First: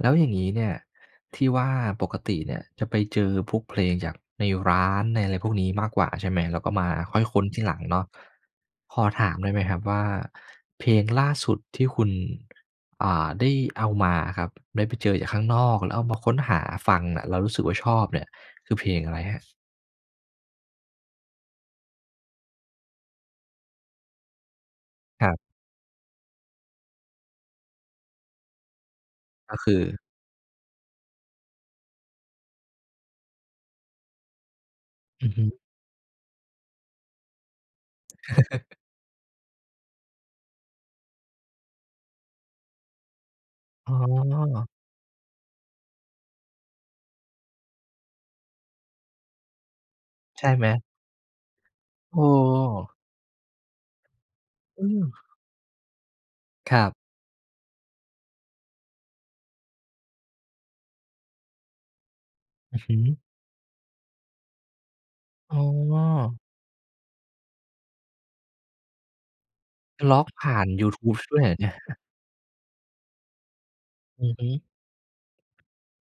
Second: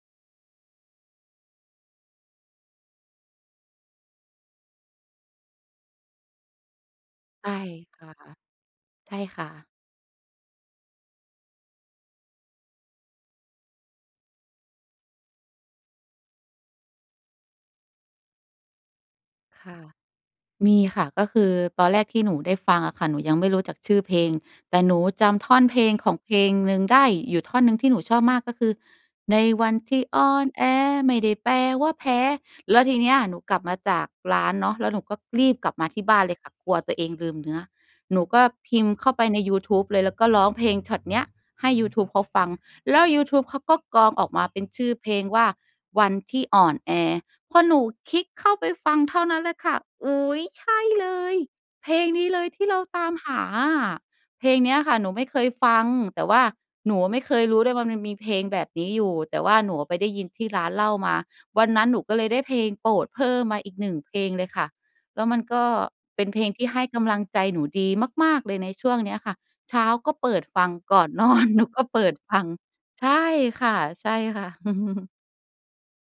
แล้วอย่างนี้เนี่ย ที่ว่าปกติเนี่ย จะไปเจอพวกเพลงจากในร้านในอะไรพวกนี้มากกว่า ใช่ไหม? แล้วก็มา ค่อยค้นใช่ที่หลังเนคาะ ่ะ ขอใช่ถามคไ่ด้ไหมะ ครับว่า เพลงล่าสุดที่คุณ อ่า ได้เอามาอะครับ ได้ไปเจอจากข้างนอก แล้วเอามาค้นหาฟังน่ะ แล้วรู้สึกว่าชอบเนี่ย คือเพลงอะไรครับ? ค่ะ มีค่ะ ก็คือตอนแรกที่หนูได้ฟังอะค่ะ หนูยังไม่รู้จักชื่อเพลง แต่หนูคจรับ ำท่อนเพลงของเพลงหนึ่งได้ อยู่ท่อนหนึ่งที่หนูชอบมากก็คือ ในก็วคันือ ที่อ่อนแอ ไม่ได้แปลว่าแพ้ แล้วทีเนี้ย หนูกลับมาจากร้านเนาะ แล้วหนูก็อือฮรึ ีบกลับมาที่บ้านเลยค่ะ กลัวตัวเองลืมเนื้อ หนูก็พิมพ์เข้าไปในยูทูบเลย แล้วก็ร้องเพลงช็อตเนี้ยให้ยูทูบเขาฟัง แล้วยูทูบเขาก็อ้กรองออกมาเป็อ นชื่อเพลงว่า "วันที่อ่อนแอ" พอหนูคลิกเข้าไปฟังเท่านั้นเลยค่ะ "อุ๊ใย ช่ไใหชม? ่เลย! เพลงโนอี้เลยที่เรา้ ตามหาอะ" เพลงเนี้ยอืค่ะหนูไมม ่เคยฟัง แต่ว่าครัหนบ ูไม่เคยรู้ด้วยว่า มันมีเพลงแบบนี้อยู่ แต่ว่าหนูไปได้ยินที่ร้านเหล้ามา วันนั้นหนูก็เลยได้เพลงอือโฮปรดึ เพิ่มมาอีกหนึ่งเพลงเลยค่ะ แล้วมันอก้็เป็นอ เพลงที่ให้กำลังใจหนูดีมาก ๆ เลยในช่วงเนี้ยค่ะ เช้ากล็็อกเปิดผ่ฟาันง ยูกท่อน ูบนดอ้วยเน หรอ หนเูนี่ย ก็เปิดฟัง ใช่ค่ะ อือฮึ ๆ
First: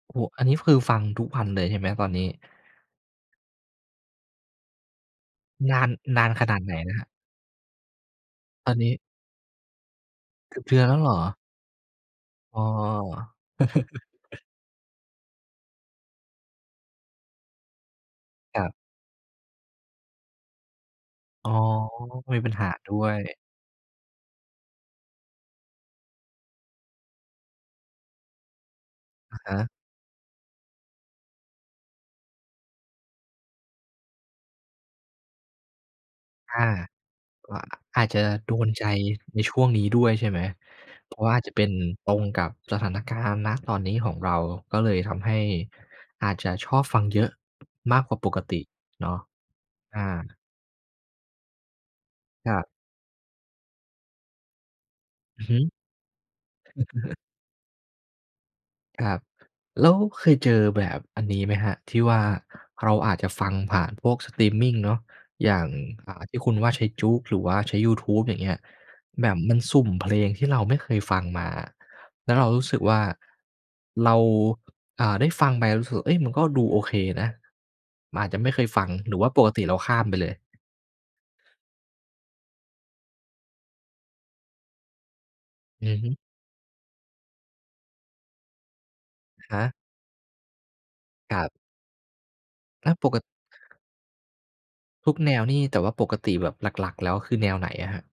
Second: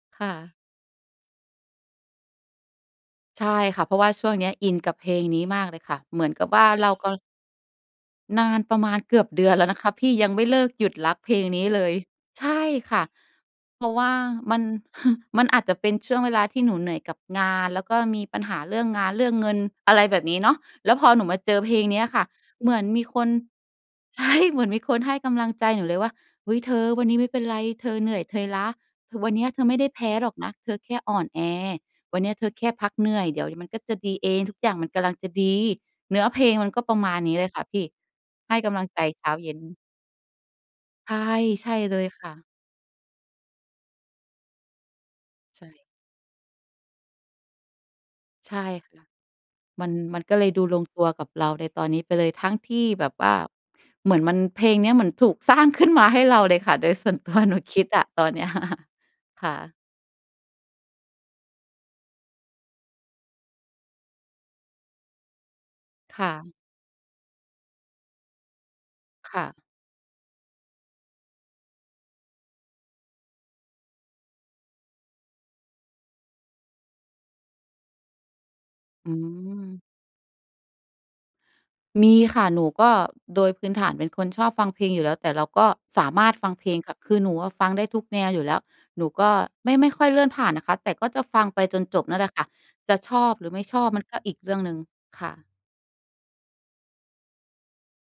โอ้คโฮ ่อันะ นี้คือฟังทุกวันเลย ใช่ไหมตอนนี้? ใช่ค่ะ เพราะว่าช่วงเนี้ยอินกับเพลงนี้มากนเลายน ค่ะ เนหมาืนอนกขับนาวด่าไหนเรา นะครัก บ? นานตอปนระนมี้ าณเกือบเดือนแล้วนะคะพี่ ยังไม่เกเืลอิบกเดือหนยุแลด้วเหรรักอ? เพลงนี้เลย ใชอ้อ ่ค่ะ เพราะว่ามัน มันอาจจะเป็นช่วงเวลาที่หนูเหนื่อยกับงาน แล้วก็มีปัญหคารับ เรื่องงาน เรื่องเงิน อะไรแบบนี้เนาะ แล้วพอหนูมาอ๋เอ จอเพลงเนี้ยค่ะ มีปัญหเาหมือนด้มีวคน ย ใช่ เหมือนมีคนให้กำลังใจหนูเลยว่า "อุ๊ย เธอวันนี้ไม่เป็นไร เธอเหนื่อย เธอล้า คือวัอนเะนี้ยฮเธอะ ไม่ได้แพ้หรอกนะ เธอแค่อ่อนแอ วันนี้เธอแค่พักเหนื่อย เดี๋ยวมันก็จะดีเอง ทุกอย่างมันกำลังจะดี" เนื้อเพลงอมา ันก็ประมาณนี้เลกย็ ค่ะพี่ อาจจะโใดห้นกำลใจังใจเช้าในเยช็่น วงนี้ด้วยใช่ไหม? ใเชพ่ ราะว่าอาจจะเปใ็ชน่เลยตรงค่กะ ับสถานการณ์ ณ ตอนนี้ของเรา ก็เลยทำให้ใช่ อาจจะชอบฟัง เยอะมากกว่าปกใตช่ิค่ะ เนาะ? มัน อมันา ก็เลยดูลงตัวกับเราในตอนนี้ไปเลย ทัค้รงัทบ ี่แบบว่า เหมือนมัน เพลงเนี้ยมันถูก อือฮสรึ ้าง ขึ้นมาให้เราเลยค่ะ โดยส่วน ตัว หนูคิดอ่ะ ตอนเนี้ย ครับ ค่ะ แล้วเคยเจอแบบอันนี้ไหมครับ ที่ว่าเราอาจจะฟังผ่านพวกสตรีมมิงเนาะ อย่าง อ่คา ่ที่คะ ุณว่า ใช้ JOOX หรือว่าใช้ยูทูบ อย่างเงี้ย แบคบ่มะ ันสุ่มเพลงที่เราไม่เคยฟังมา แล้วเรารู้สึกว่าเรา อ่า ได้ฟังไปรู้สึกว่า เอ๊ย มันก็ดูโอเคนะ มันอาจจะไม่เคยฟัง อืหรือว่าปกติเราม ข้ามไปเลย? มีค่ะ หนูก็ โดยพื้นฐานเป็นคนชอบฟังเพลงอยู่แล้ว แต่เราก็อือสฮาึ มารถฟังเพลงค่ะ คือหนูอะฟังได้ทุกแนวอยู่แล้ว หนูก็ครัไบ ม่ ไม่ค่อยเลื่อนผ่านนะคะ แต่ก็จะคฟรัังบ ไปจนจบนั่นแหละค่ะ และจะปชกกะ อบ หรือไม่ชอบก็อีกเรื่องหนึ่ง ทุกคแ่นะ วนี่ แต่ว่าปกติแบบหลัก ๆ แล้ว คือแนวไหนอะครับ?